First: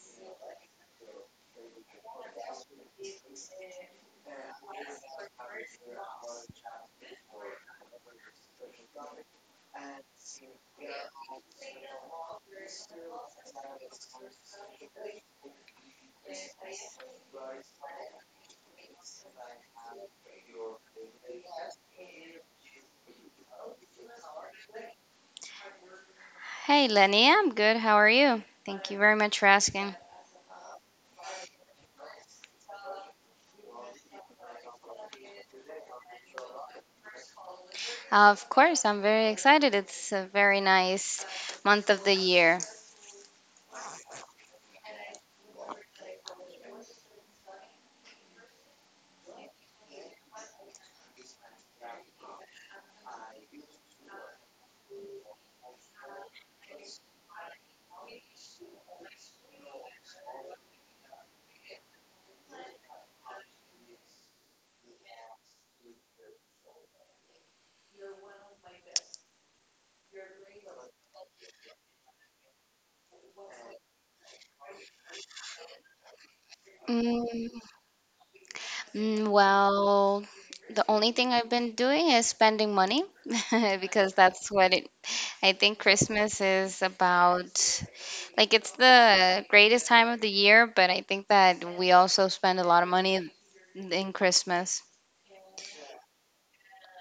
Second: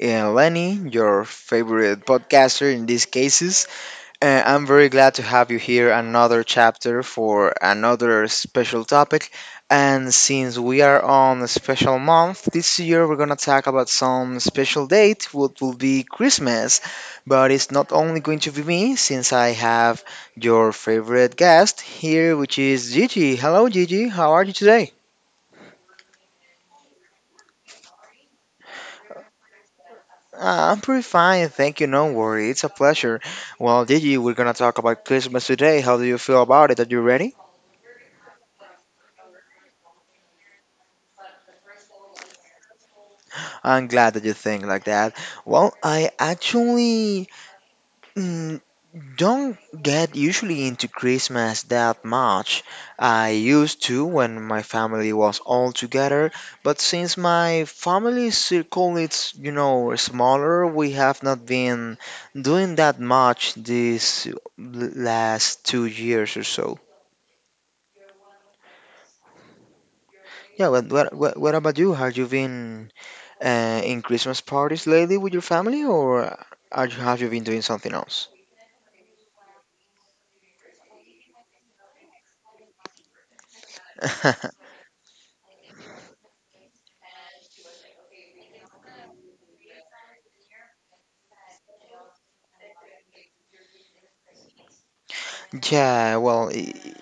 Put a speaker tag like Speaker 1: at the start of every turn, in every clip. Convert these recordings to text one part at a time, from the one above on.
Speaker 1: Lenny, your favorite podcaster in these cases. I'm very glad to have you here another chapter for another special topic. And since we are on a special month this year, we're gonna talk about some special date, what will be Christmas. But it's not only going to be me, since I have your favorite guest here, which is Gigi. Hello, Gigi. How are you today?
Speaker 2: Hey Lenny, I'm good. How are you? Thank you very much for asking.
Speaker 1: I'm pretty fine, thank you. No worry, it's a pleasure. Well, Gigi, we're gonna talk about Christmas today. How do you feel about it? Are you ready?
Speaker 2: Of course, I'm very excited. It's a very nice month of the year.
Speaker 1: I'm glad that you think like that. Well, I actually mm, don't get usually into Christmas that much. I used to when my family was all together, but since my family circle is, you know, smaller, we have not been doing that much these last 2 years or so. Yeah, what about you? Have you been in Christmas parties lately with your family, or have you been
Speaker 2: Mm,
Speaker 1: doing something else?
Speaker 2: well, the only thing I've been doing is spending money because I think Christmas is about. Like, it's the greatest time of the year, but I think that we also spend a lot of money in Christmas.
Speaker 1: Yeah, well,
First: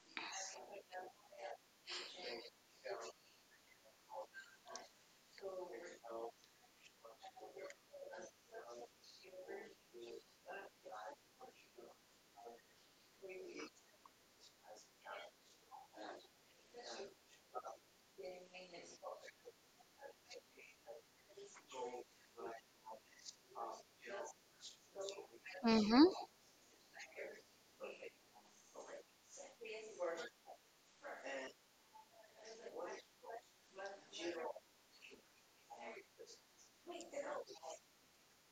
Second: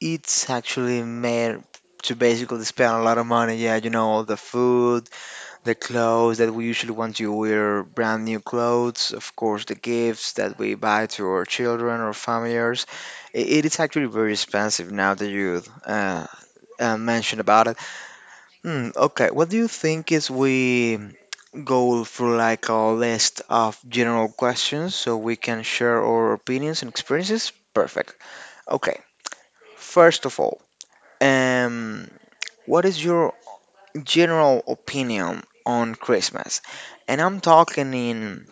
Speaker 1: it's actually made to basically spend a lot of money. Yeah, you know, all the food, the clothes that we usually want to wear, brand new clothes, of course, the gifts that we buy to our children or families. It is actually very expensive now that you mentioned about it. Hmm, okay. What do you think is we go through like a list of general questions so we can share
Speaker 2: Mm-hmm.
Speaker 1: our opinions and experiences? Perfect. Okay. First of all, um, what is your general opinion on Christmas? And I'm talking in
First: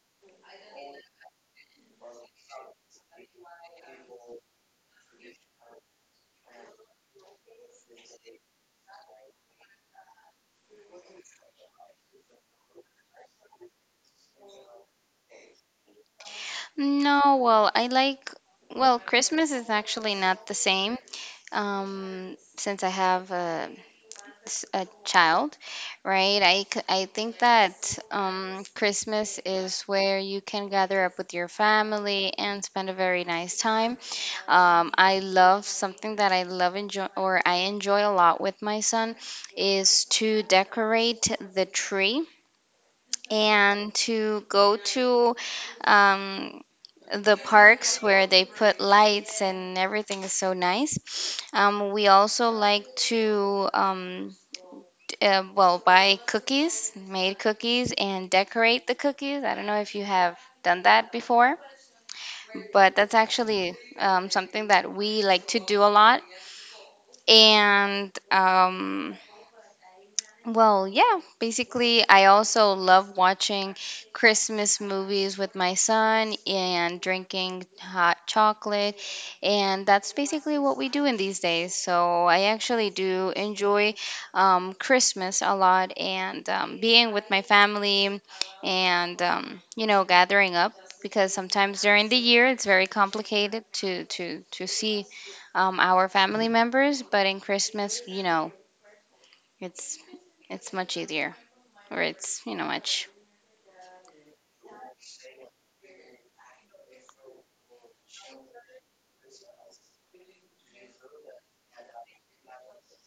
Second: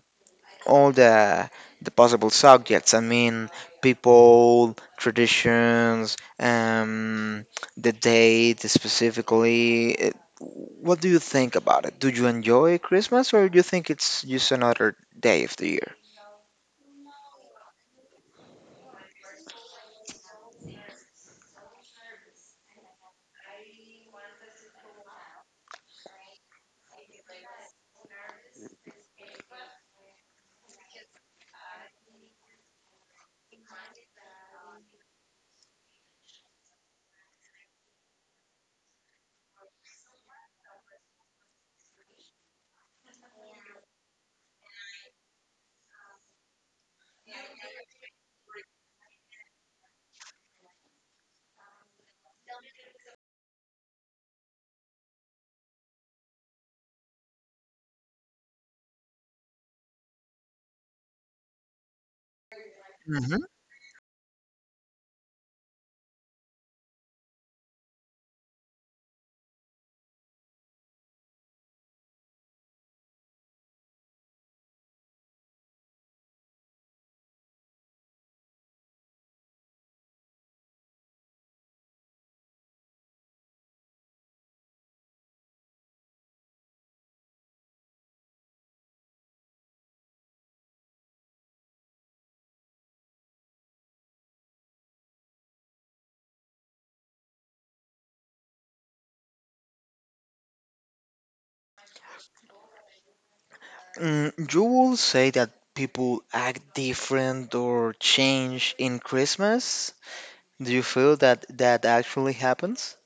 Speaker 1: all the possible subjects. I mean, people, traditions, the date specifically. What do you think about it? Do you enjoy Christmas, or do you think it's just another day of the year?
Speaker 2: No, well, I like, well, Christmas is actually not the same since I have a child, right? I think that Christmas is where you can gather up with your family and spend a very nice time. I love something that I love enjoy or I enjoy a lot with my son is to decorate the tree and to go to um, the parks where they put lights and everything is so nice. We also like to, well, buy cookies, made cookies, and decorate the cookies. I don't know if you have done that before, but that's
Speaker 1: Hmm.
Speaker 2: actually something that we like to do a lot. And, well, yeah, basically, I also love watching Christmas movies with my son and drinking hot chocolate. And that's basically what we do in these days. So I actually do enjoy Christmas a lot and being with my family and, gathering up because sometimes during the year it's very complicated to, see our family members. But in Christmas, it's it's much easier, or it's much.
Speaker 1: Mm, you will say that people act different or change in Christmas? Do you feel that actually happens?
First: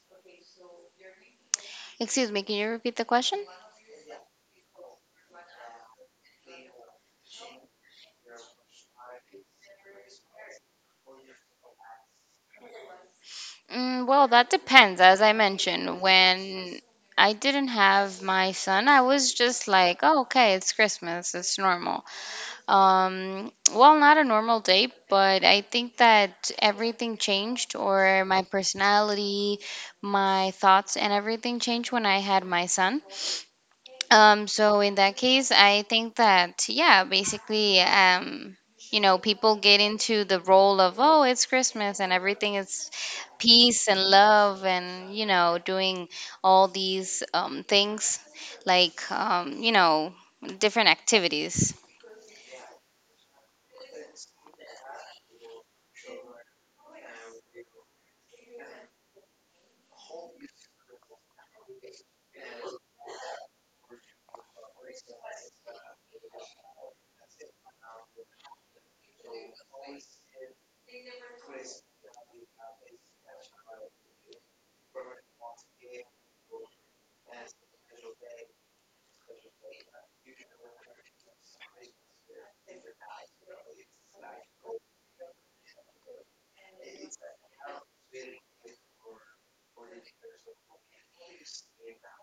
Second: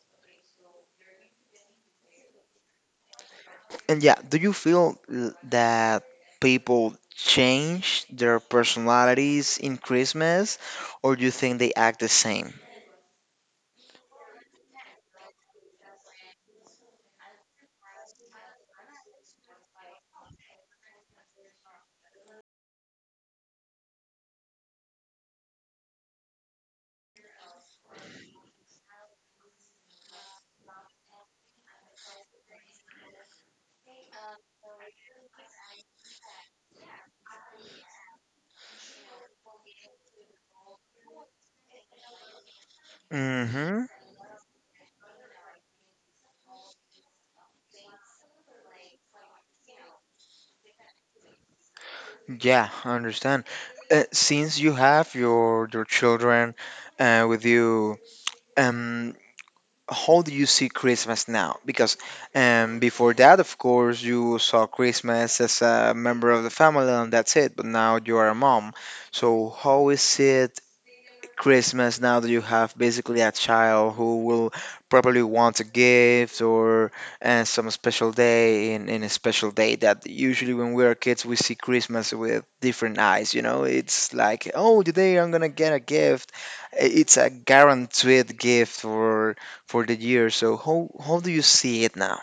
Speaker 2: Excuse me, can you repeat the question?
Speaker 1: And yeah, do you feel that people change their personalities in Christmas, or do you think they act the same?
Speaker 2: Well, that depends. As I mentioned, when I didn't have my son, I was just like, oh, okay, it's Christmas, it's normal. Well, not a normal day, but I think that everything changed, or my personality, my thoughts, and everything changed when I had my son. So in that case, I think that yeah, basically, people get into the role of oh, it's Christmas and everything is
Speaker 1: Mm-hmm.
Speaker 2: peace and love and doing all these things like different activities.
Speaker 1: Yeah, I understand. Since you have your children with you, um, how do you see Christmas now? Because before that, of course, you saw Christmas as a member of the family and that's it. But now you are a mom. So how is it? Christmas now that you have basically a child who will probably want a gift or and some special day in a special day that usually when we are kids we see Christmas with different eyes, you know? It's like, oh, today I'm gonna get a gift. It's a guaranteed gift for the year. So how do you see it now?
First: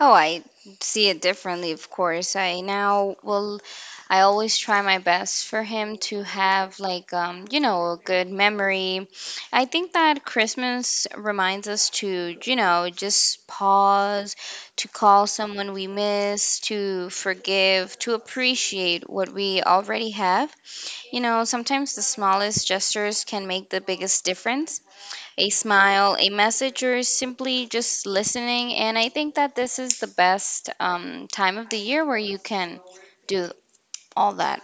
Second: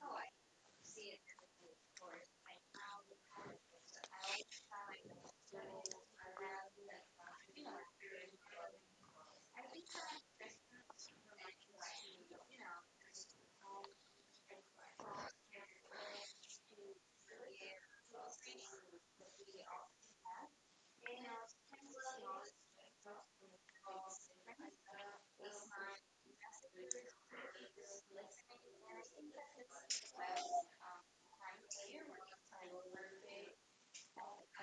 Speaker 2: Oh, I see it differently, of course. I always try my best for him to have, like, a good memory. I think that Christmas reminds us to, just pause, to call someone we miss, to forgive, to appreciate what we already have. Sometimes the smallest gestures can make the biggest difference: a smile, a message, or simply just listening. And I think that this is the best time of the year where you can do all that.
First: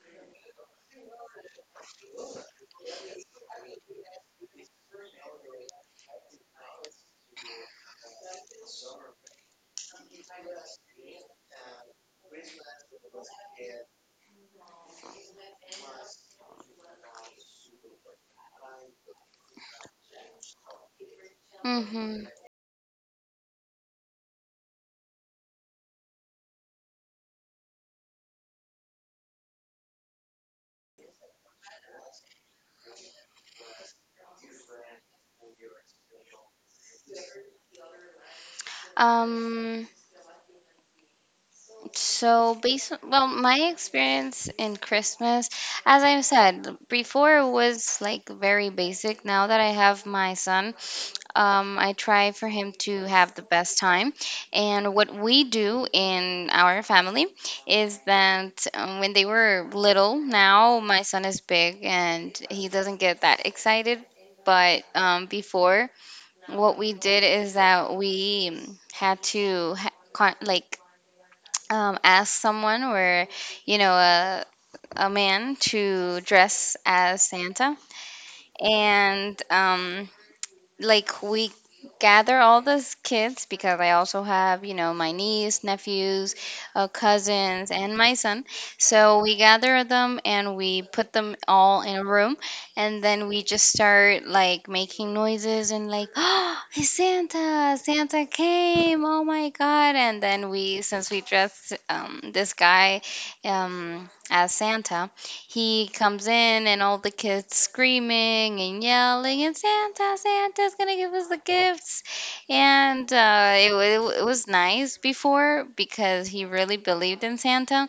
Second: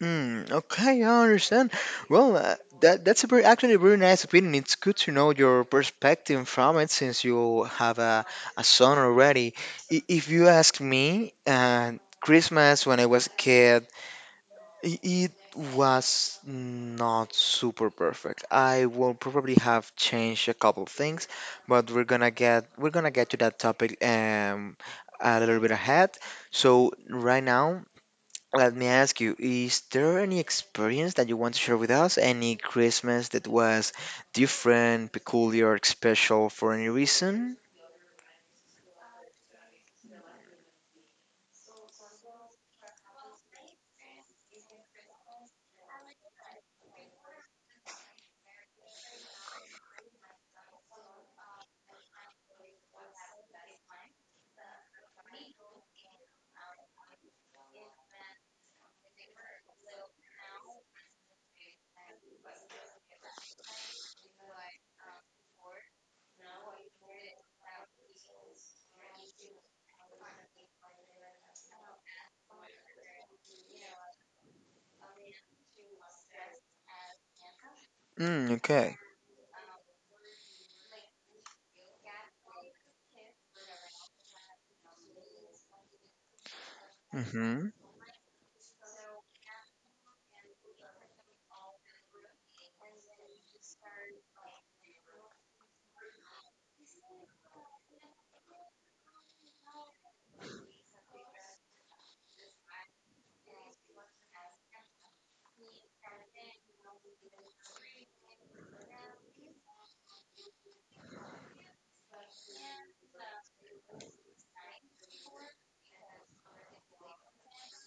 Speaker 1: Hmm. Okay, I understand. Well, that's a very actually a very nice opinion. It's good to know your perspective from it since you have a son already. If you ask me, Christmas when I was a kid, it was not super perfect. I will probably have changed a couple things, but
Speaker 2: Mm-hmm.
Speaker 1: we're gonna get to that topic a little bit ahead. So right now let me ask you, is there any experience that you want to share with us? Any Christmas that was different, peculiar, special for any reason?
Speaker 2: Um, So, based on, well, my experience in Christmas, as I said before, was like very basic. Now that I have my son, I try for him to have the best time. And what we do in our family is that when they were little, now my son is big and he doesn't get that excited. But before, what we did is that we had to like ask someone or you know a, a man to dress as Santa
Speaker 1: Mm, okay.
Speaker 2: and like we gather all those kids because I also have, my niece, nephews,
Speaker 1: Mm-hmm.
Speaker 2: cousins, and my son. So we gather them and we put them all in a room, and then we just start like making noises and like, oh, it's Santa! Santa came! Oh my God! And then since we dressed this guy as Santa he comes in and all the kids screaming and yelling and Santa, Santa's gonna give us the gifts. And it was nice before because he really believed in Santa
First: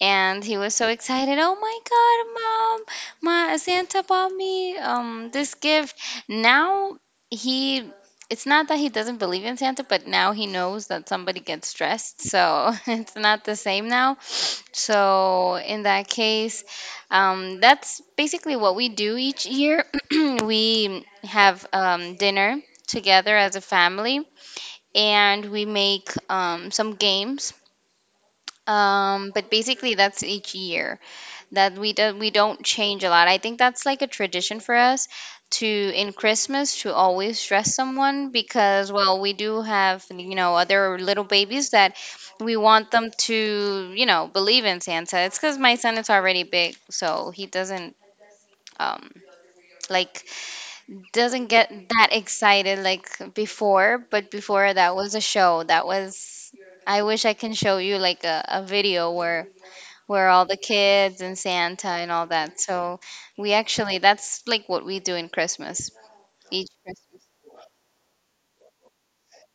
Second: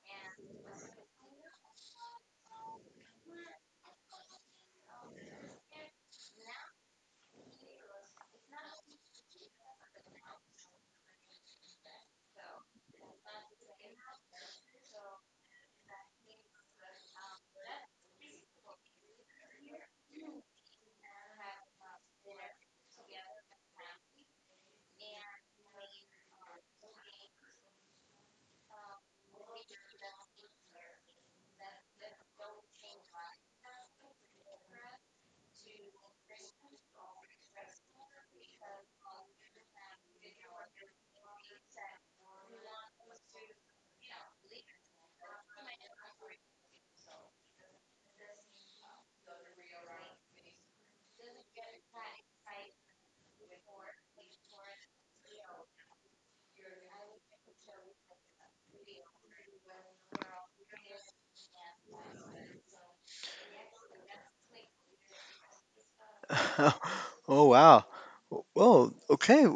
Speaker 2: and he was so excited. Oh my God, mom, my Santa bought me this gift. Now he. It's not that he doesn't believe in Santa, but now he knows that somebody gets dressed, so it's not the same now so in that case, that's basically what we do each year. We have dinner together as a family, and we make some games. But basically, that's each year that we do, we don't change a lot. I think that's like a tradition for us to in Christmas to always dress someone because well we do have other little babies that we want them to believe in Santa. It's because my son is already big, so he doesn't um like doesn't get that excited like before. But before that was a show that was. I wish I can show you like a video where all the kids and Santa and all that. So we actually that's like what we do in Christmas each Christmas.
Speaker 1: Oh, wow. Well, okay.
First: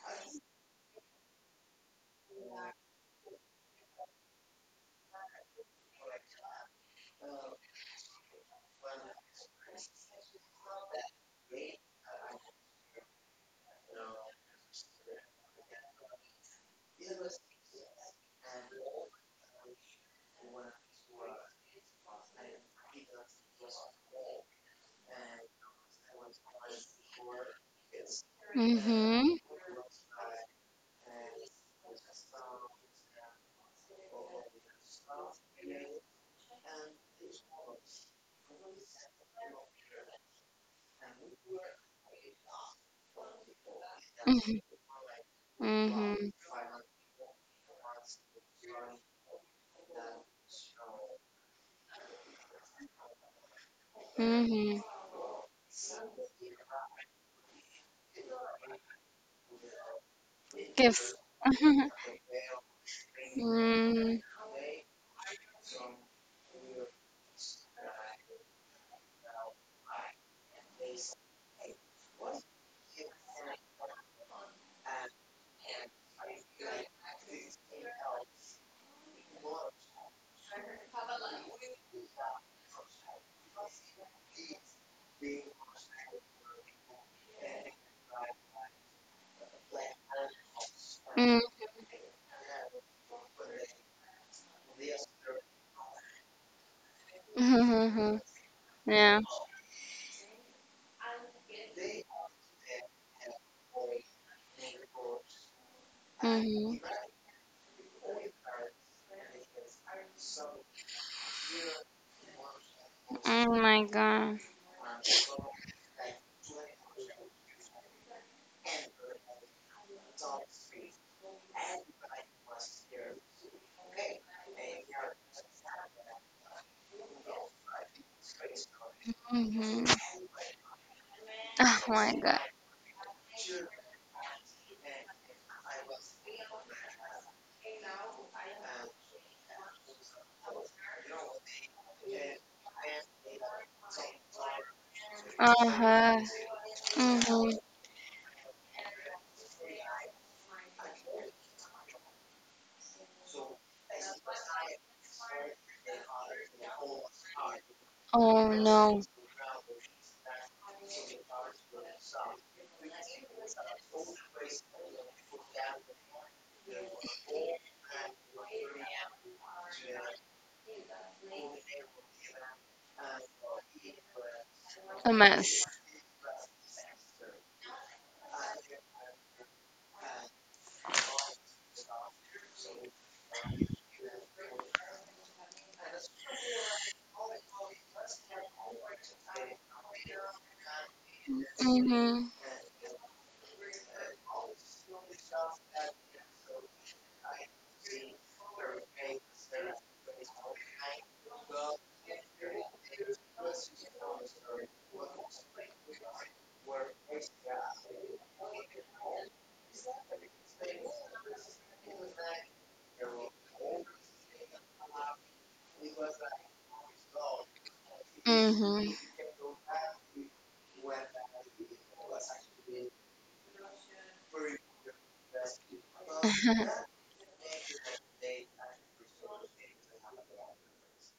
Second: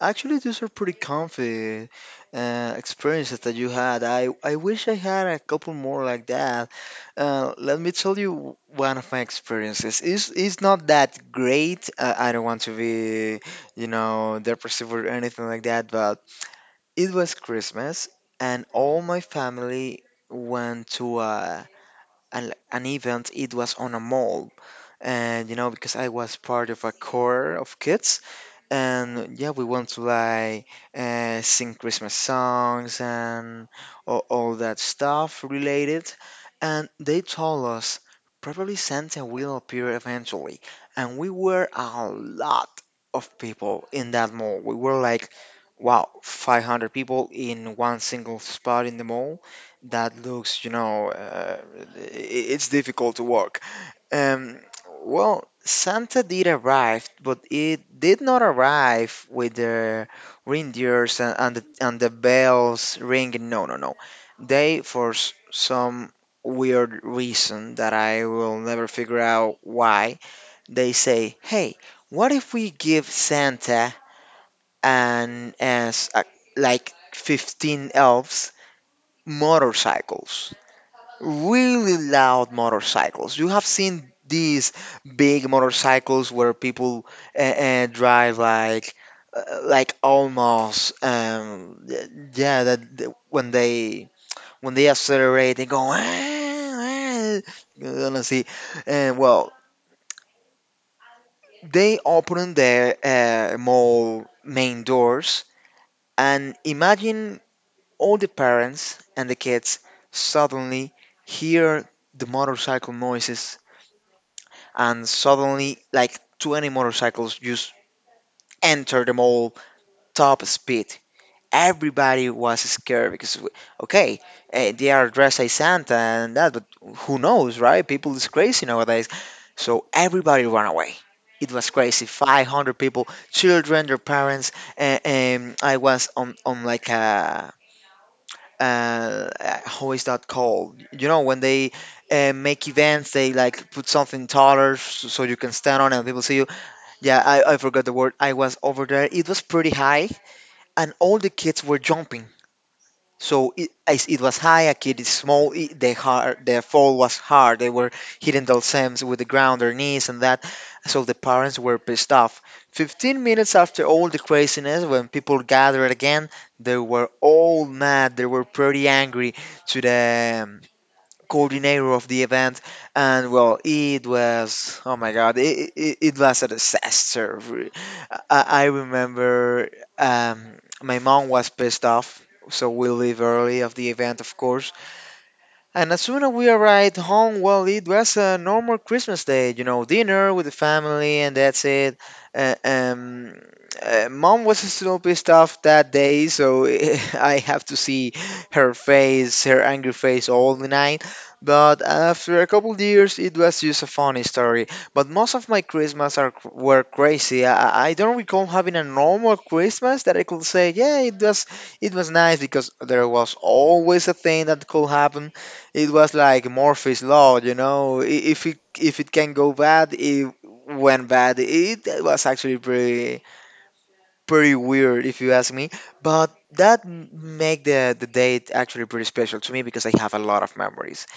Speaker 1: Actually, these are pretty comfy experiences that you had. I wish I had a couple more like that. Let me tell you one of my experiences. It's not that great. I don't want to be, you know, depressive or anything like that, but it was Christmas and all my family went to an event. It was on a mall. And, you know, because I was part of a core of kids and
Speaker 2: Mhm.
Speaker 1: yeah, we want to like sing Christmas songs and all that stuff related, and they told us probably Santa will appear eventually, and we were a lot of people in that mall.
Speaker 2: Mhm.
Speaker 1: We were like, wow,
Speaker 2: Mhm.
Speaker 1: 500 people in one single spot in the mall. That looks, you know, i- it's difficult to work. um,
Speaker 2: Mhm.
Speaker 1: well, Santa did arrive, but it did not arrive with the
Speaker 2: Gifts.
Speaker 1: reindeers and, and the bells ringing. No, no, no.
Speaker 2: Mm,
Speaker 1: They, for some weird reason that I will never figure out why, they say, "Hey, what if we give Santa and as like 15 elves motorcycles?" Really loud motorcycles. You have seen these big motorcycles where people drive like almost
Speaker 2: mm,
Speaker 1: yeah when they accelerate they go,
Speaker 2: mhm.
Speaker 1: let's see, and
Speaker 2: Yeah.
Speaker 1: well, they open their mall main doors. And
Speaker 2: Mhm.
Speaker 1: imagine all the parents and the kids suddenly hear the motorcycle
Speaker 2: Oh
Speaker 1: noises,
Speaker 2: my God.
Speaker 1: and suddenly, like 20 motorcycles just entered the mall top speed. Everybody was scared because, okay, they are dressed as Santa and that, but who knows, right? People is crazy nowadays.
Speaker 2: Mhm.
Speaker 1: So everybody ran away. It was
Speaker 2: Oh
Speaker 1: crazy.
Speaker 2: my God.
Speaker 1: 500 people, children, their parents. I was on like a, uh, how is that called? You know, when they make events, they like put something taller so you can
Speaker 2: Uh
Speaker 1: stand on and
Speaker 2: huh.
Speaker 1: people see you. Yeah,
Speaker 2: Mhm.
Speaker 1: I forgot the word. I was over there. It was pretty high, and all the kids were jumping. So it, as it was high, a kid is small. The fall was hard. They were hitting
Speaker 2: Oh no.
Speaker 1: themselves with the ground, their knees, and that. So the parents were pissed off. 15 minutes after all the craziness, when people gathered again, they were all mad. They were pretty angry to the coordinator of the event, and well, it was, oh
Speaker 2: A
Speaker 1: my god,
Speaker 2: mess.
Speaker 1: it was a disaster. I remember my mom was pissed off, so we leave early of the event, of course, and as soon as we arrived home, well, it was a normal Christmas day, you know, dinner with the family, and that's it.
Speaker 2: Mhm.
Speaker 1: Uh, um, Mom was still pissed off that day, so I have to see her face, her angry face, all the night. But after a couple of years, it was just a funny story. But most of my Christmas are were crazy. I don't recall having a normal Christmas that I could say, yeah, it was nice, because there was always a thing that could happen. It was like Murphy's law, you know. If
Speaker 2: Mhm.
Speaker 1: it can go bad, it went bad. It was actually pretty weird, if you ask me. But make the date actually pretty special to me because I have a lot of memories.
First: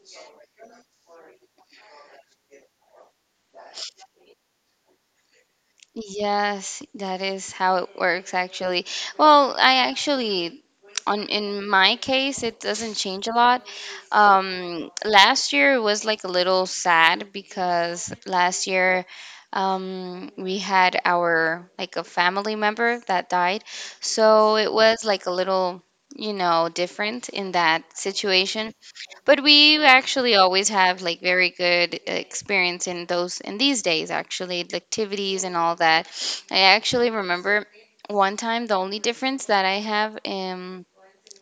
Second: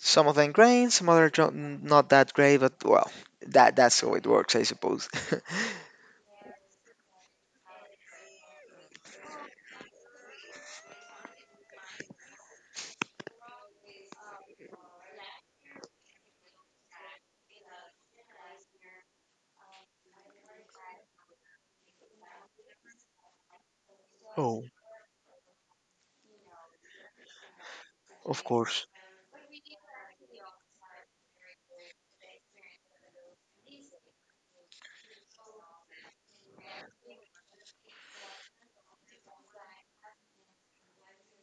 Speaker 1: Some of them great, some other not that great, but well, that's how it works, I suppose.
Speaker 2: Yes, that is how it works actually. Well, I actually on in my case it doesn't change a lot. Last year was like a little sad because last year we had our like a family member that died. So
Speaker 1: Oh,
Speaker 2: it was like a little, different in that
Speaker 1: of
Speaker 2: situation
Speaker 1: course.
Speaker 2: but we actually always have like very good experience in those in these days actually the activities and all that. I actually remember one time the only difference that I have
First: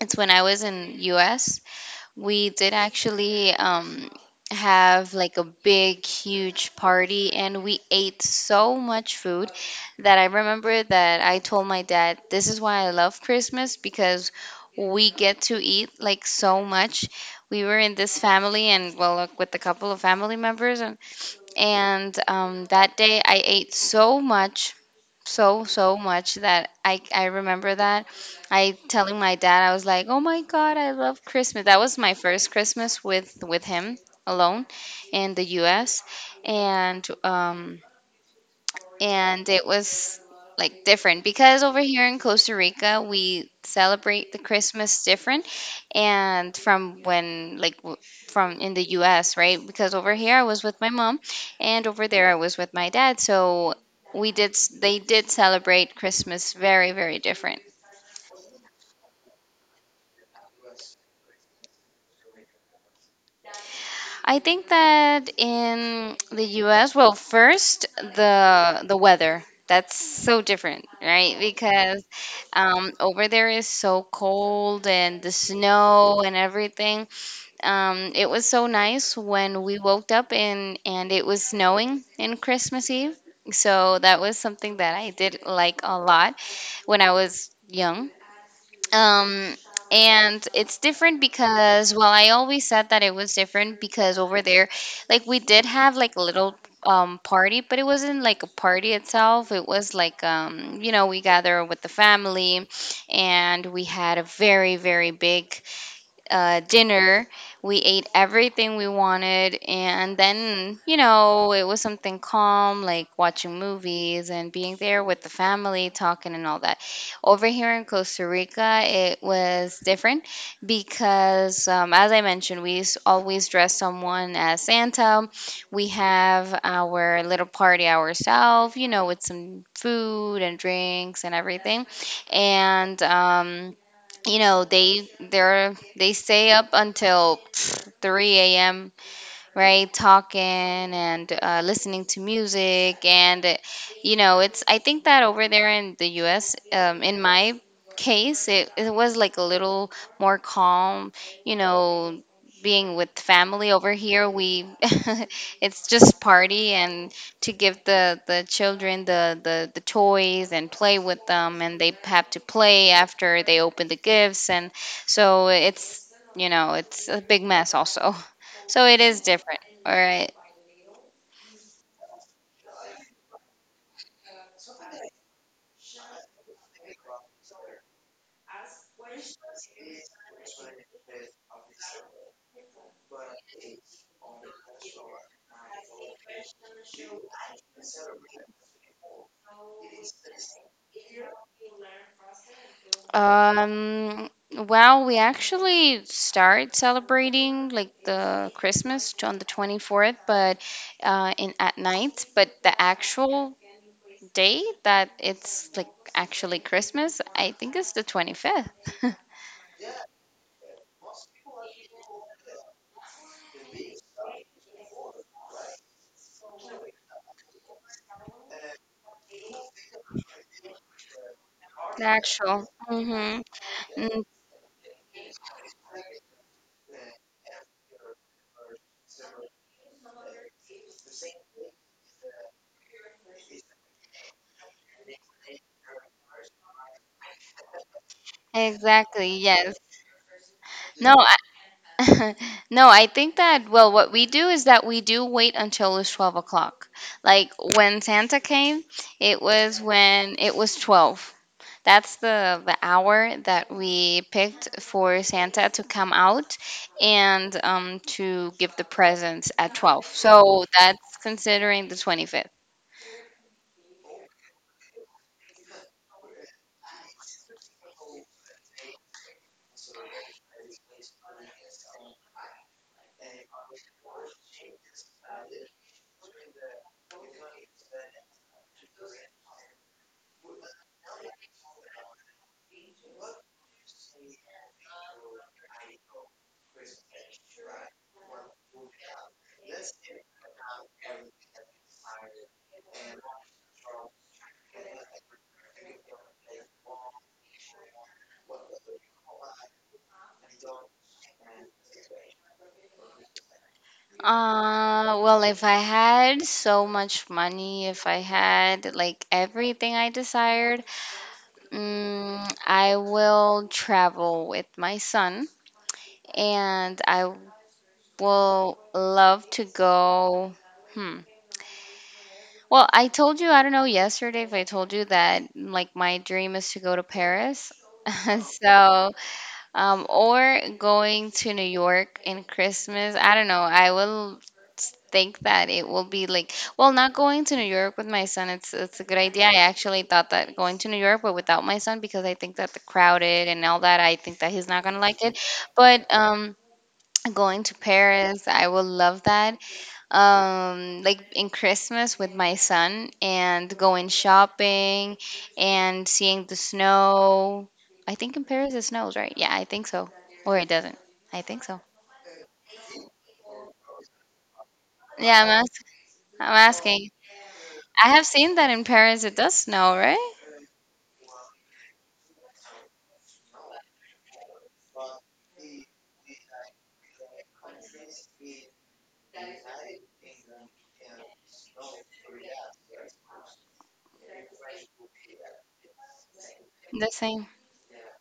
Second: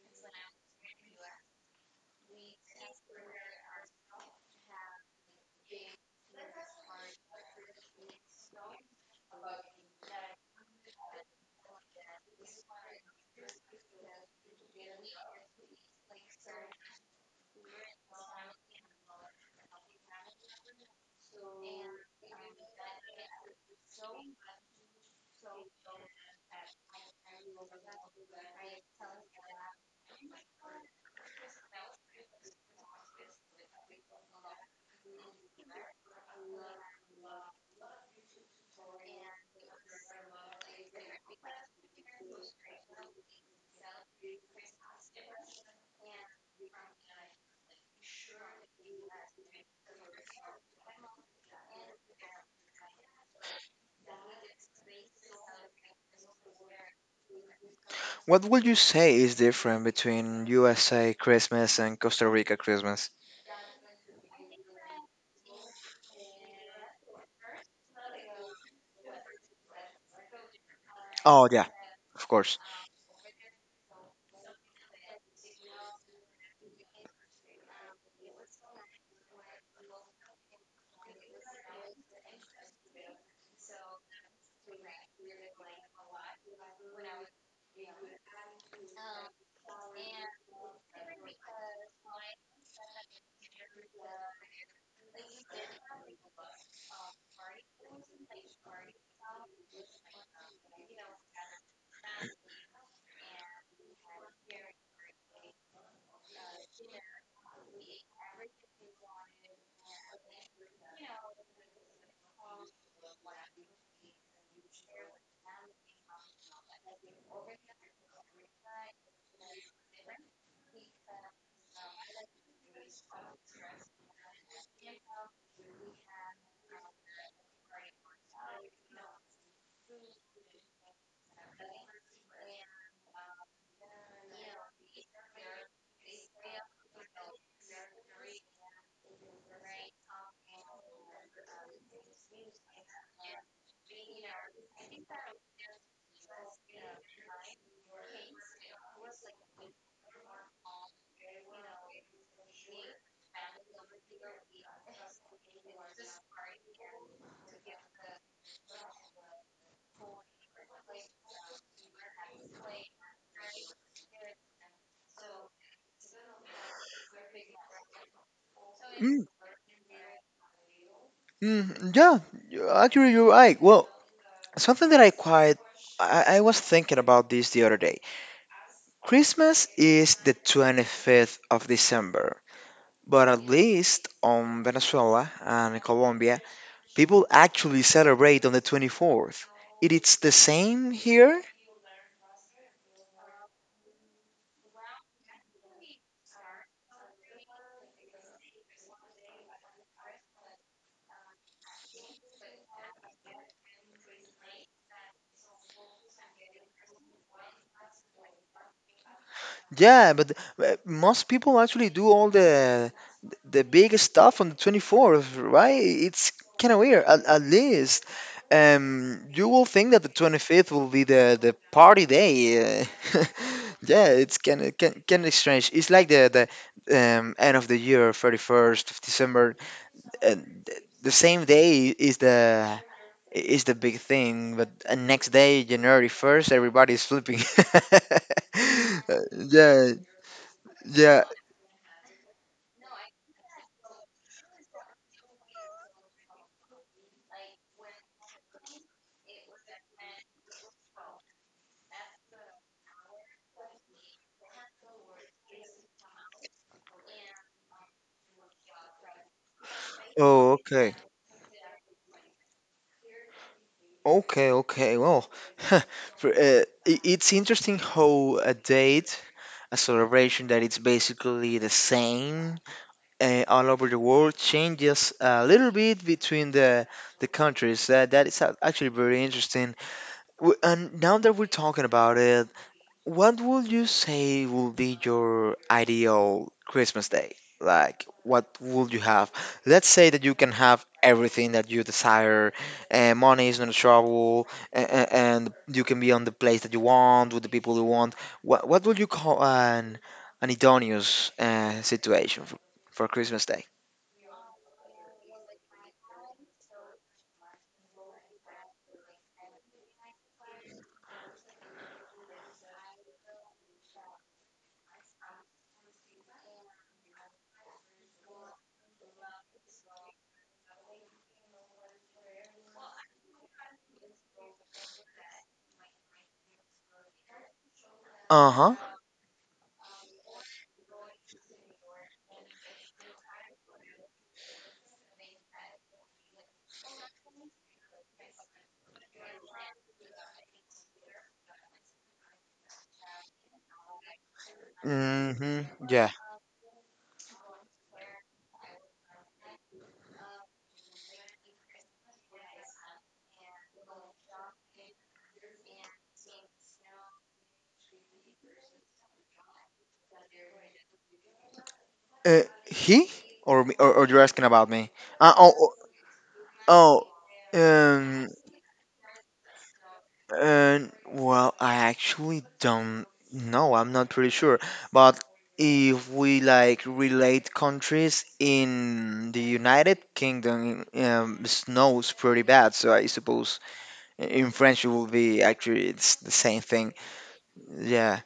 Speaker 2: it's when I was in US we did actually have like a big, huge party, and we ate so much food that I remember that I told my dad, This is why I love Christmas because we get to eat like so much. We were in this family, and well, like, with a couple of family members, and that day I ate so much so much that I remember that I telling my dad I was like, "Oh my God, I love Christmas." That was my first Christmas with him alone in the US and um and it was like different because over here in Costa Rica we celebrate the Christmas different and from when like from in the US right because over here I was with my mom and over there I was with my dad so they did celebrate Christmas very very different.
Speaker 1: What would you say is different between USA Christmas and Costa Rica Christmas?
Speaker 2: I think that in the US, well, first the weather. That's so different, right?
Speaker 1: Oh yeah,
Speaker 2: Because
Speaker 1: of course.
Speaker 2: over there is so cold and the snow and everything. It was so nice when we woke up and it was snowing in Christmas Eve. So that was something that I did like a lot when I was young um, and it's different because, well, I always said that it was different because over there, like we did have like a little party, but it wasn't like a party itself. It was like we gather with the family and we had a very, very big dinner. We ate everything we wanted, and then, it was something calm, like watching movies and being there with the family, talking and all that. Over here in Costa Rica, it was different because, as I mentioned, we always dress someone as Santa. We have our little party ourselves, with some food and drinks and everything. And, they stay up until 3 a.m. right? Talking and listening to music. And, I think that over there in the US, in my case, it was like a little more calm, you know, being with family over here, it's just party and to give the children the toys and play with them. And they have to play after they open the gifts. And so it's a big mess also. So it is different. All right.
Speaker 1: Mm, yeah, actually, you're right. Well, something that I quite I was thinking about this the other day. Christmas is the 25th of December, but at least on Venezuela and Colombia, people actually celebrate on the 24th. It is the same here.
Speaker 2: Um, well, we actually start celebrating like the Christmas on the 24th, but in at night. But the actual day that it's like actually Christmas, I think it's the 25th.
Speaker 1: Yeah, but most people actually do all the big stuff on the 24th, right? It's kind of weird. At least you will think that the 25th will be the
Speaker 2: The
Speaker 1: party day.
Speaker 2: actual. Mm-hmm.
Speaker 1: Yeah, it's kind of strange. It's like the end of the year, 31st of December, and the same day is the big thing. But next day, January 1st, everybody's sleeping.
Speaker 2: Exactly. Yes.
Speaker 1: Yeah,
Speaker 2: No,
Speaker 1: yeah.
Speaker 2: No, I think that, well, what we do is that we do wait until it's 12 o'clock. Like when Santa came, it was when it was 12. That's the hour that we picked for Santa to come out and to give the presents at 12.
Speaker 1: Oh,
Speaker 2: So
Speaker 1: okay.
Speaker 2: that's considering the 25th.
Speaker 1: Okay, okay. Well, it's interesting how a date, a celebration that it's basically the same all over the world, changes a little bit between the countries. That is actually very interesting. And now that we're talking about it, what would you say would be your ideal Christmas day? Like, what would you have? Let's say that you can have everything that you desire, and money is not a trouble, and you can be on the place that you want with the people you want. What would you call an idolaneous situation for Christmas day?
Speaker 2: Well, if I had so much money, if I had like everything I desired, I will travel with my son and I will love to go. Hmm. Well, I told you, I don't know yesterday if I told you that like my dream is to go to Paris.
Speaker 1: Uh-huh.
Speaker 2: So or going to New York in Christmas. I don't know. I think that it will be like not going to New York with my son. It's a good idea. I actually thought that going to New York, but without my son, because I think that the crowded and all that. I think that he's not gonna like it.
Speaker 1: Mm-hmm. Yeah.
Speaker 2: But going to Paris, I will love that like in Christmas with my son and going shopping and seeing the snow. I think in Paris it snows, right? Yeah, I think so. Or it doesn't. I think so.
Speaker 1: He or, me, or you're asking about me? Uh,
Speaker 2: yeah i'm,
Speaker 1: oh,
Speaker 2: ask- I'm
Speaker 1: oh,
Speaker 2: asking.
Speaker 1: oh,
Speaker 2: I
Speaker 1: um.
Speaker 2: have seen that in Paris it does snow, right?
Speaker 1: And well, I actually don't know. I'm not pretty sure. But if we like relate countries in the United Kingdom, snows pretty bad. So I suppose in French it will be actually it's the same thing.
Speaker 2: The same.
Speaker 1: Yeah.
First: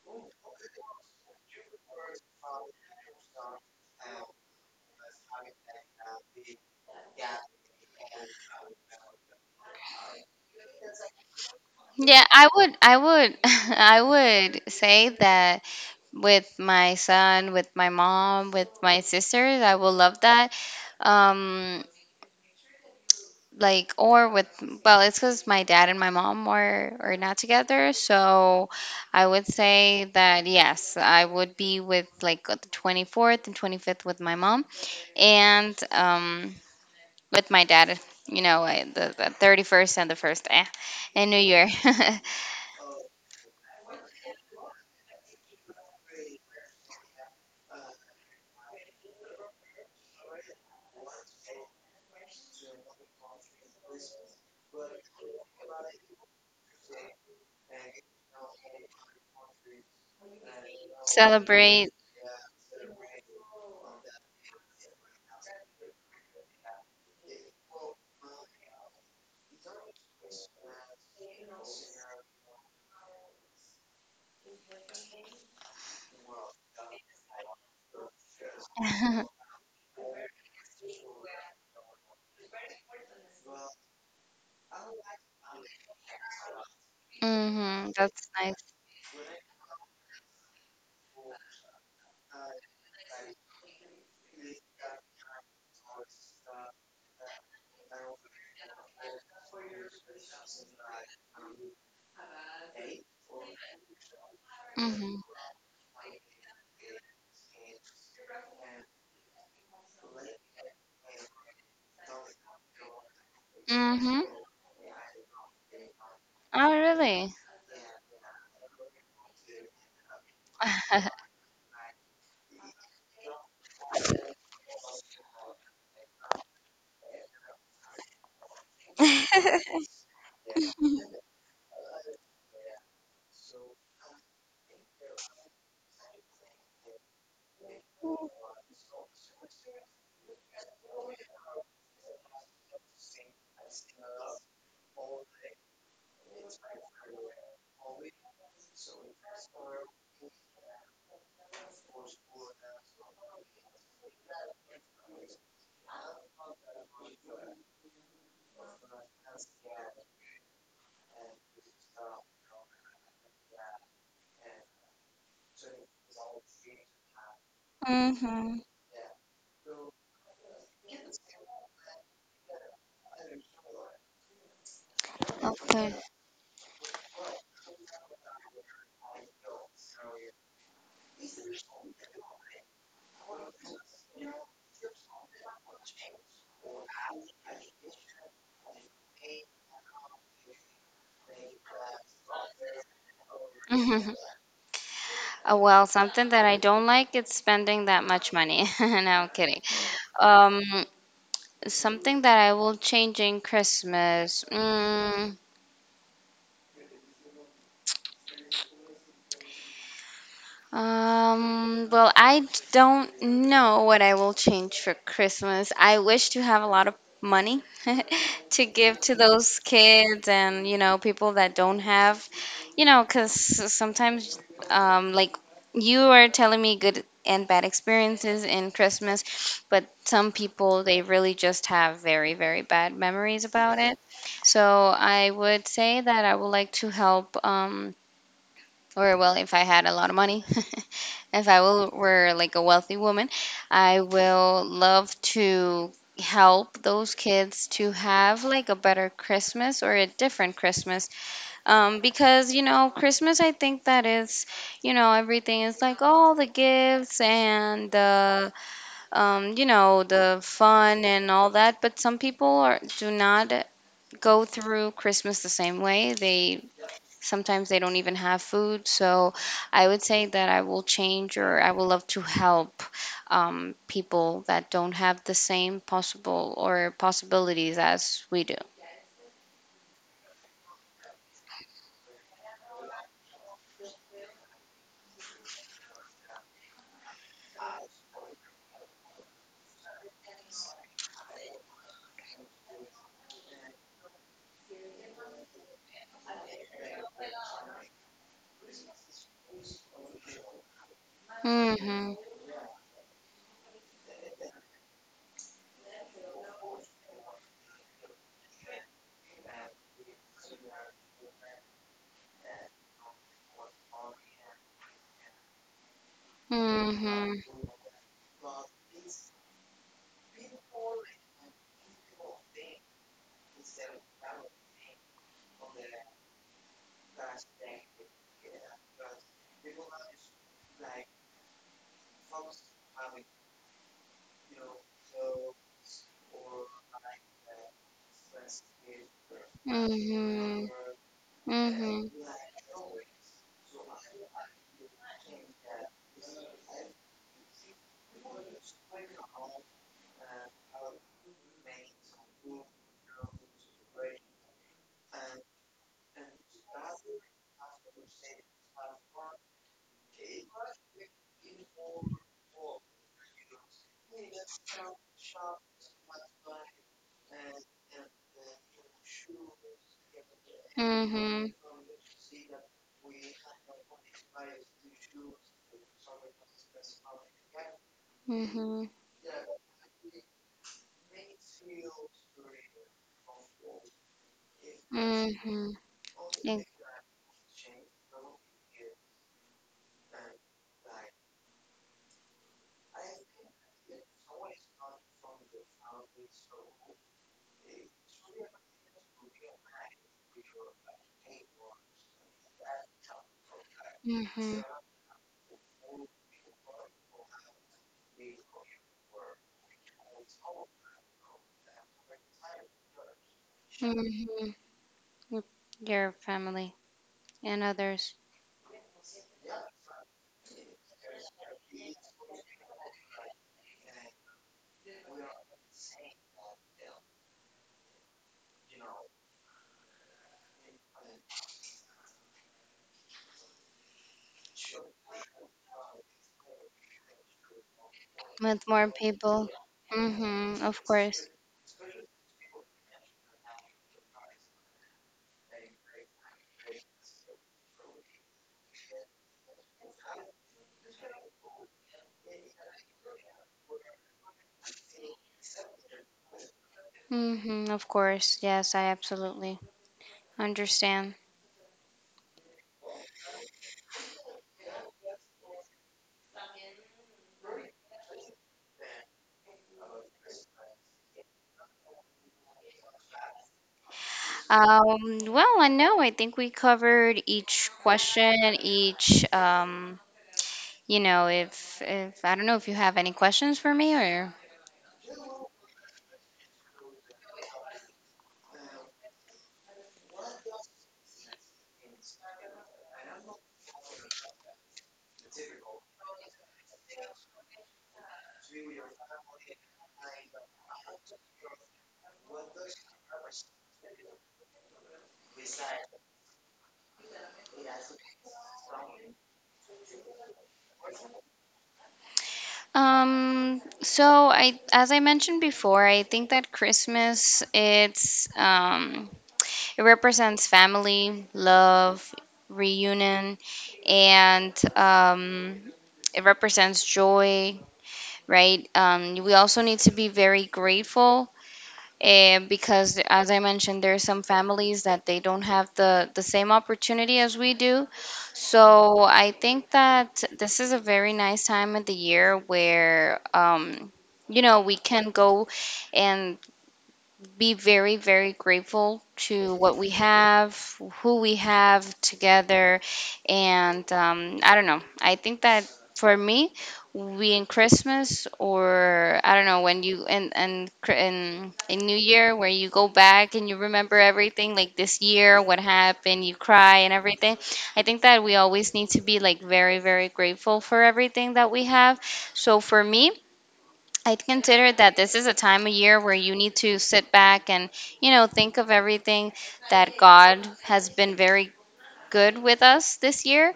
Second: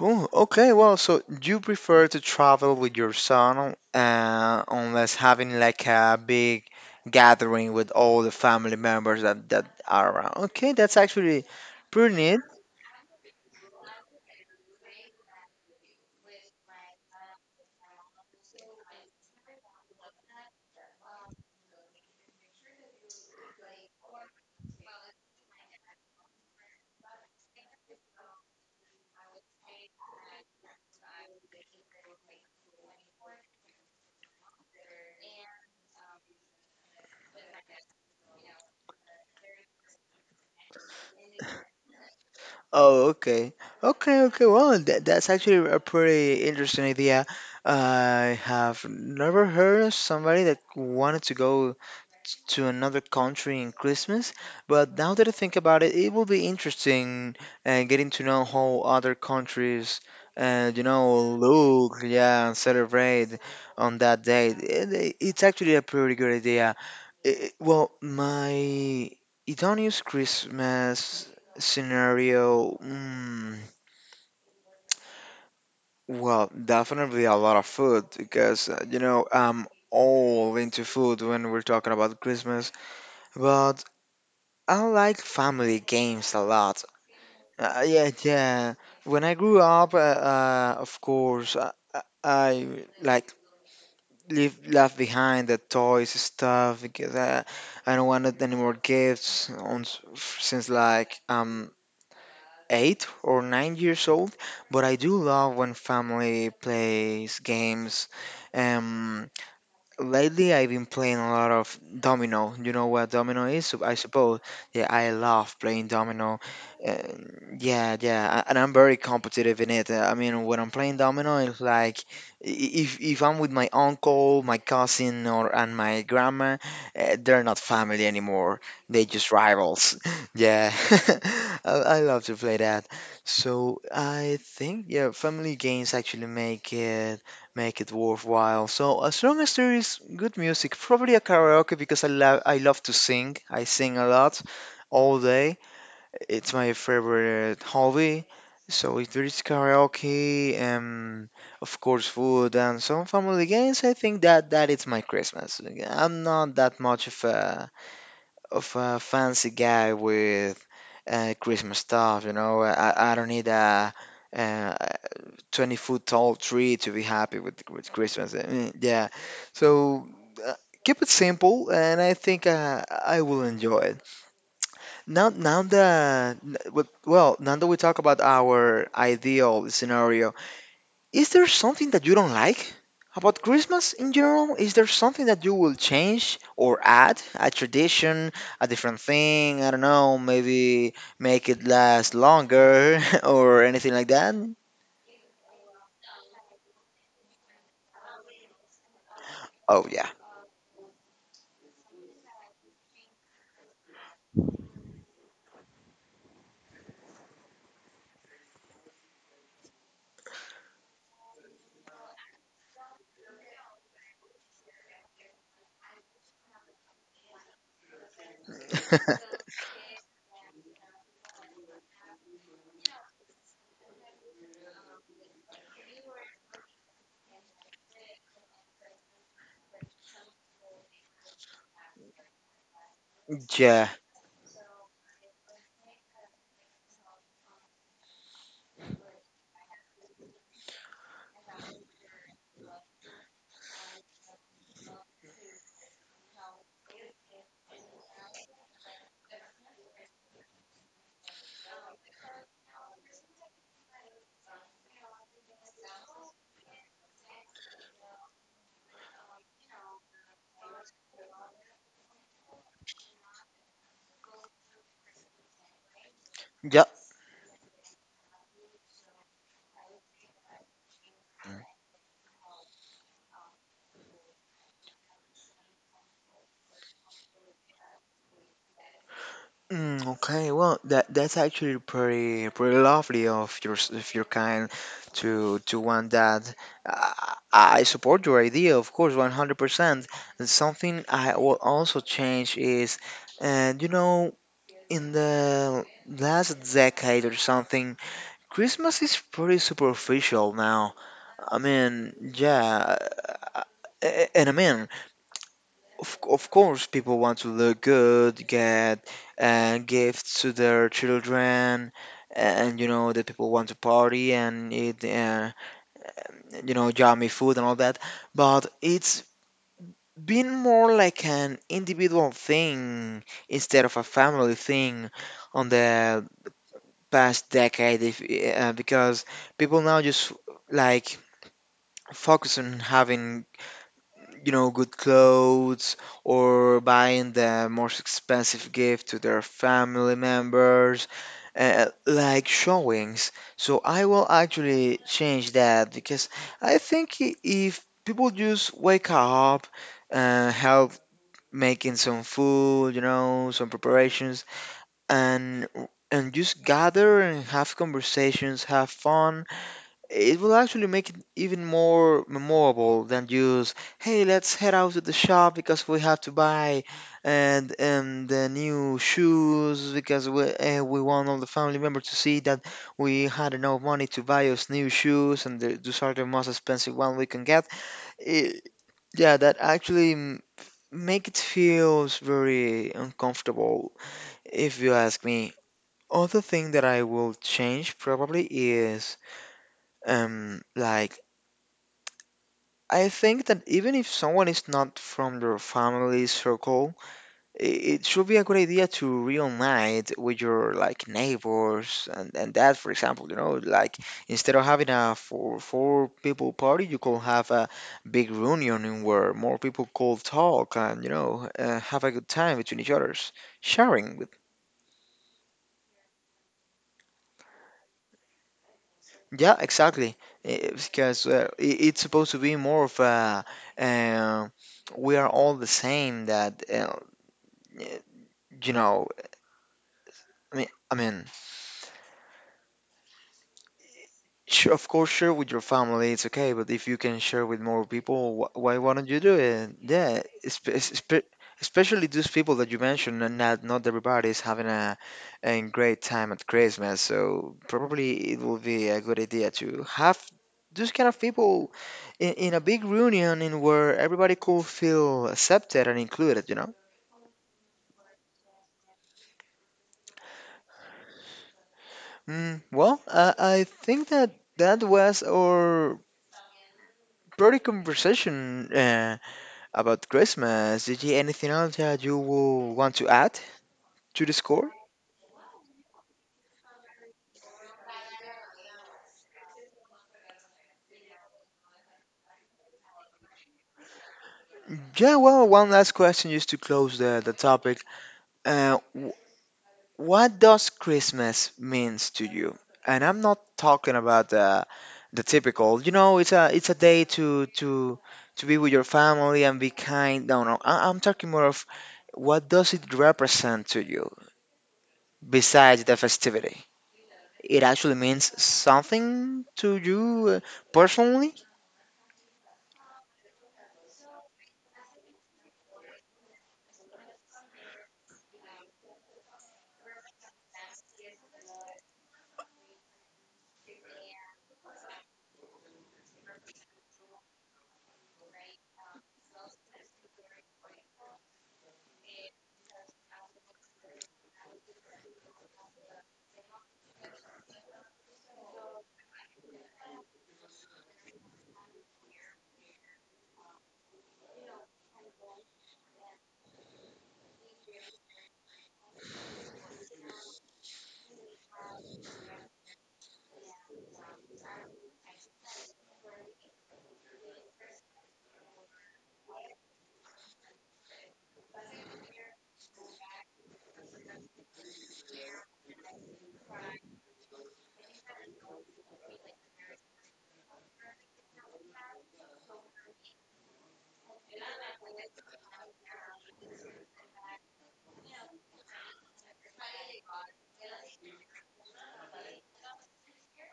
Speaker 1: Oh, okay. Well, so you prefer to travel with your son, unless having like a big gathering with all the family members that are around. Okay, that's actually. Pretty
Speaker 2: Yeah,
Speaker 1: neat.
Speaker 2: I would I would say that with my son, with my mom, with my sisters, I will love that. um like or with, well, it's because my dad and my mom are not together. So I would say that yes, I would be with like the 24th and 25th with my mom, and with my dad, the 31st and the 1st, and new year.
Speaker 1: Oh, okay. Okay, okay. Well, that's actually a pretty interesting idea. I have never heard of somebody that wanted to go to another country in Christmas. But now that I think about it, it will be interesting getting to know how other countries, you know,
Speaker 2: Celebrate.
Speaker 1: look, yeah, and celebrate on that day. It's actually a pretty good idea. Well, my Idonius Christmas scenario. Well, definitely a lot of food because you know I'm all into food when we're talking about Christmas. But I like family games a lot.
Speaker 2: Mm-hmm,
Speaker 1: Yeah,
Speaker 2: that's
Speaker 1: yeah.
Speaker 2: nice.
Speaker 1: When I grew up, of course, I like leave left behind the toys stuff because I don't wanted any more gifts on since like 8 or 9 years old. But I do
Speaker 2: Mm-hmm.
Speaker 1: love when family plays games. Um, Lately, I've been playing a lot of domino. You know what domino is, I
Speaker 2: Mm-hmm.
Speaker 1: suppose. Yeah, I love playing domino.
Speaker 2: Oh really?
Speaker 1: Yeah, yeah, and I'm very competitive in it. I mean, when I'm playing domino, it's like if if I'm with my uncle, my cousin, or and my grandma, they're not family anymore. They're just rivals. Yeah, I love to play that. So I think yeah, family games actually make it worthwhile. So as long as there is good music, probably a karaoke because I love to sing. I sing a lot all day. It's my favorite hobby. So if there is karaoke, of course food and some family games, I think that that is my Christmas. I'm not that much of a fancy guy with Christmas stuff, you know. I don't need a uh, 20-foot tall tree to be happy with Christmas.
Speaker 2: Mm-hmm.
Speaker 1: Yeah. So uh, keep it simple, and I think I will enjoy it. Now, now
Speaker 2: Okay.
Speaker 1: that n- with- well, now that we talk about our ideal scenario, is there something that you don't like about Christmas in general? Is there something that you will change or add? A tradition, a different thing? I don't know. Maybe make it last longer or anything like that.
Speaker 2: Well, something that I don't like is spending that much money. No, I'm kidding.
Speaker 1: Oh yeah.
Speaker 2: Um, Something that I will change in Christmas. Um, well, I d- don't know what I will change for Christmas. I wish to have a lot of money to give to those kids and, you know, people that don't have, you know, because sometimes, like, you are telling me good and bad experiences in Christmas, but some people, they really just have very, very bad memories about it. So I would say that I would like to help, or well, if I had a lot of money, if I will, were like a wealthy woman, I will love to help those kids to have like a better Christmas or a different Christmas. Because you know, Christmas, I think that is, you know, everything is like all the gifts and the, you know, the fun and all that. But some people are do not go through Christmas the same way. They
Speaker 1: Yeah.
Speaker 2: sometimes they don't even have food. So I would say that I will change or I will love to help people that don't have the same possible or possibilities as we do.
Speaker 1: Okay. Well, that's actually pretty lovely of your kind to want that. Uh, I support your idea, of course, 100%. And something I will also change is, and you know, in the last decade or something, Christmas is pretty superficial now. I
Speaker 2: Mm-hmm.
Speaker 1: mean, yeah, uh, and I mean, of course, people want to look good, get gifts to their children, and you know that people want to party and eat, you know, yummy
Speaker 2: Hmm
Speaker 1: food and all that. But it's been more like an individual thing instead of a family thing on the past decade, if, because people now just like focus on having you know, good clothes or buying the most expensive gift to their family
Speaker 2: hmm. Hmm
Speaker 1: members, like showings. So I will actually change that because I think if people just wake up and help making some food, you know, some preparations, and and just gather and have conversations, have fun it will actually make it even more memorable than just, hey, let's head out to the shop because we have to buy and the new shoes because we
Speaker 2: hmm.
Speaker 1: want all
Speaker 2: Hmm.
Speaker 1: the family members to see that we had enough money to buy us new shoes and those are the most expensive one we can get. It,
Speaker 2: Mm-hmm.
Speaker 1: yeah, that actually make it feels very uncomfortable if you ask me. Other thing that I will change probably is um like I think that even if someone is not from your family circle, i- it should be a good idea to reunite with your like neighbors and that, for example, you know, like instead
Speaker 2: Hmm.
Speaker 1: of having a four people party, you could have a big reunion in where more people could talk and you know have a good time between each others, sharing with.
Speaker 2: Mm. Your family and others.
Speaker 1: Yeah, exactly. Because it's supposed to be more of a uh, we are all the same that. You know, I mean, sure, of course, share with your family, it's okay, but if you can share with more people,
Speaker 2: With more
Speaker 1: why don't you do
Speaker 2: people.
Speaker 1: it? Yeah,
Speaker 2: Hmm. Of course.
Speaker 1: especially those people that you mentioned, and not everybody is having a great time at Christmas, so probably it will be a good idea to have those kind of people in a big reunion in where everybody could feel accepted and included, you know?
Speaker 2: Hmm, of course. Yes, I absolutely understand.
Speaker 1: Well, I think that that was our pretty conversation about Christmas. Did you anything else that you will want to add to the score?
Speaker 2: Well, I know. I think we covered each question, each, you know, if, I don't know if you have any questions for me or.
Speaker 1: Yeah, well, one last question just to close the topic. Uh, wh- what does Christmas means to you? And I'm not talking about the typical. You know, it's a day to be with your family and be kind. No, no, I'm talking more of what does it represent to you besides the festivity? It actually means something to you personally.
Speaker 2: So I, as I mentioned before, I think that Christmas, it's, it represents family, love, reunion, and, it represents joy, right? We also need to be very grateful because, as I mentioned, there are some families that they don't have the same opportunity as we do. So I think that this is a very nice time of the year where, you know, we can go and be very, very grateful to what we have, who we have together. And I don't know. I think that for me, we in Christmas or I don't know when you and Cri- and in New Year where you go back and you remember everything like this year what happened you cry and everything. I think that we always need to be like very, very grateful for everything that we have. So for me, I'd consider that this is a time of year where you need to sit back and, you know, think of everything that God has been very good with us this year.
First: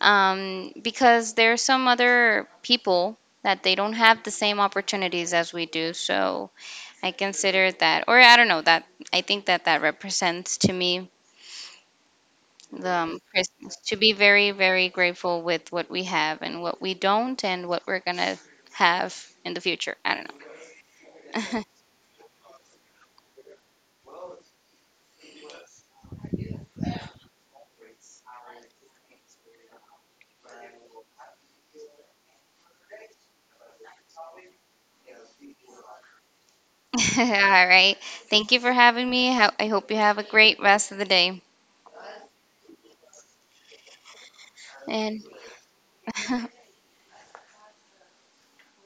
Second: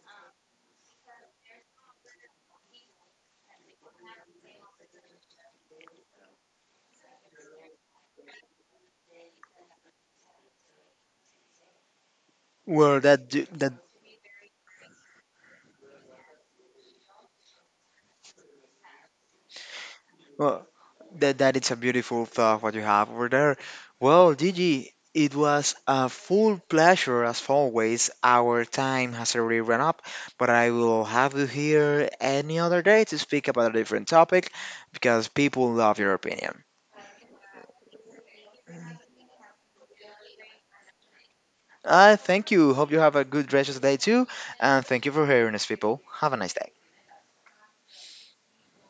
Speaker 2: Because there are some other people that they don't have the same opportunities as we do. So I consider that, or I don't know, that I think that that represents to me the
Speaker 1: well that d- that
Speaker 2: Christmas, to be very, very grateful with what we have and what we don't and what we're going to have in the future. I don't
Speaker 1: well, that that
Speaker 2: know.
Speaker 1: it's a beautiful thought what you have over there. Well, Gigi, it was a full pleasure as always. Our time has already run up, but I will have you here any other day to speak about a different topic because people love your opinion.
Speaker 2: All right. Thank you for having me. I hope you have a great rest of the day.
Speaker 1: I thank you, hope you have a good rest of the day too, and thank you
Speaker 2: And
Speaker 1: for hearing us. People have a nice day.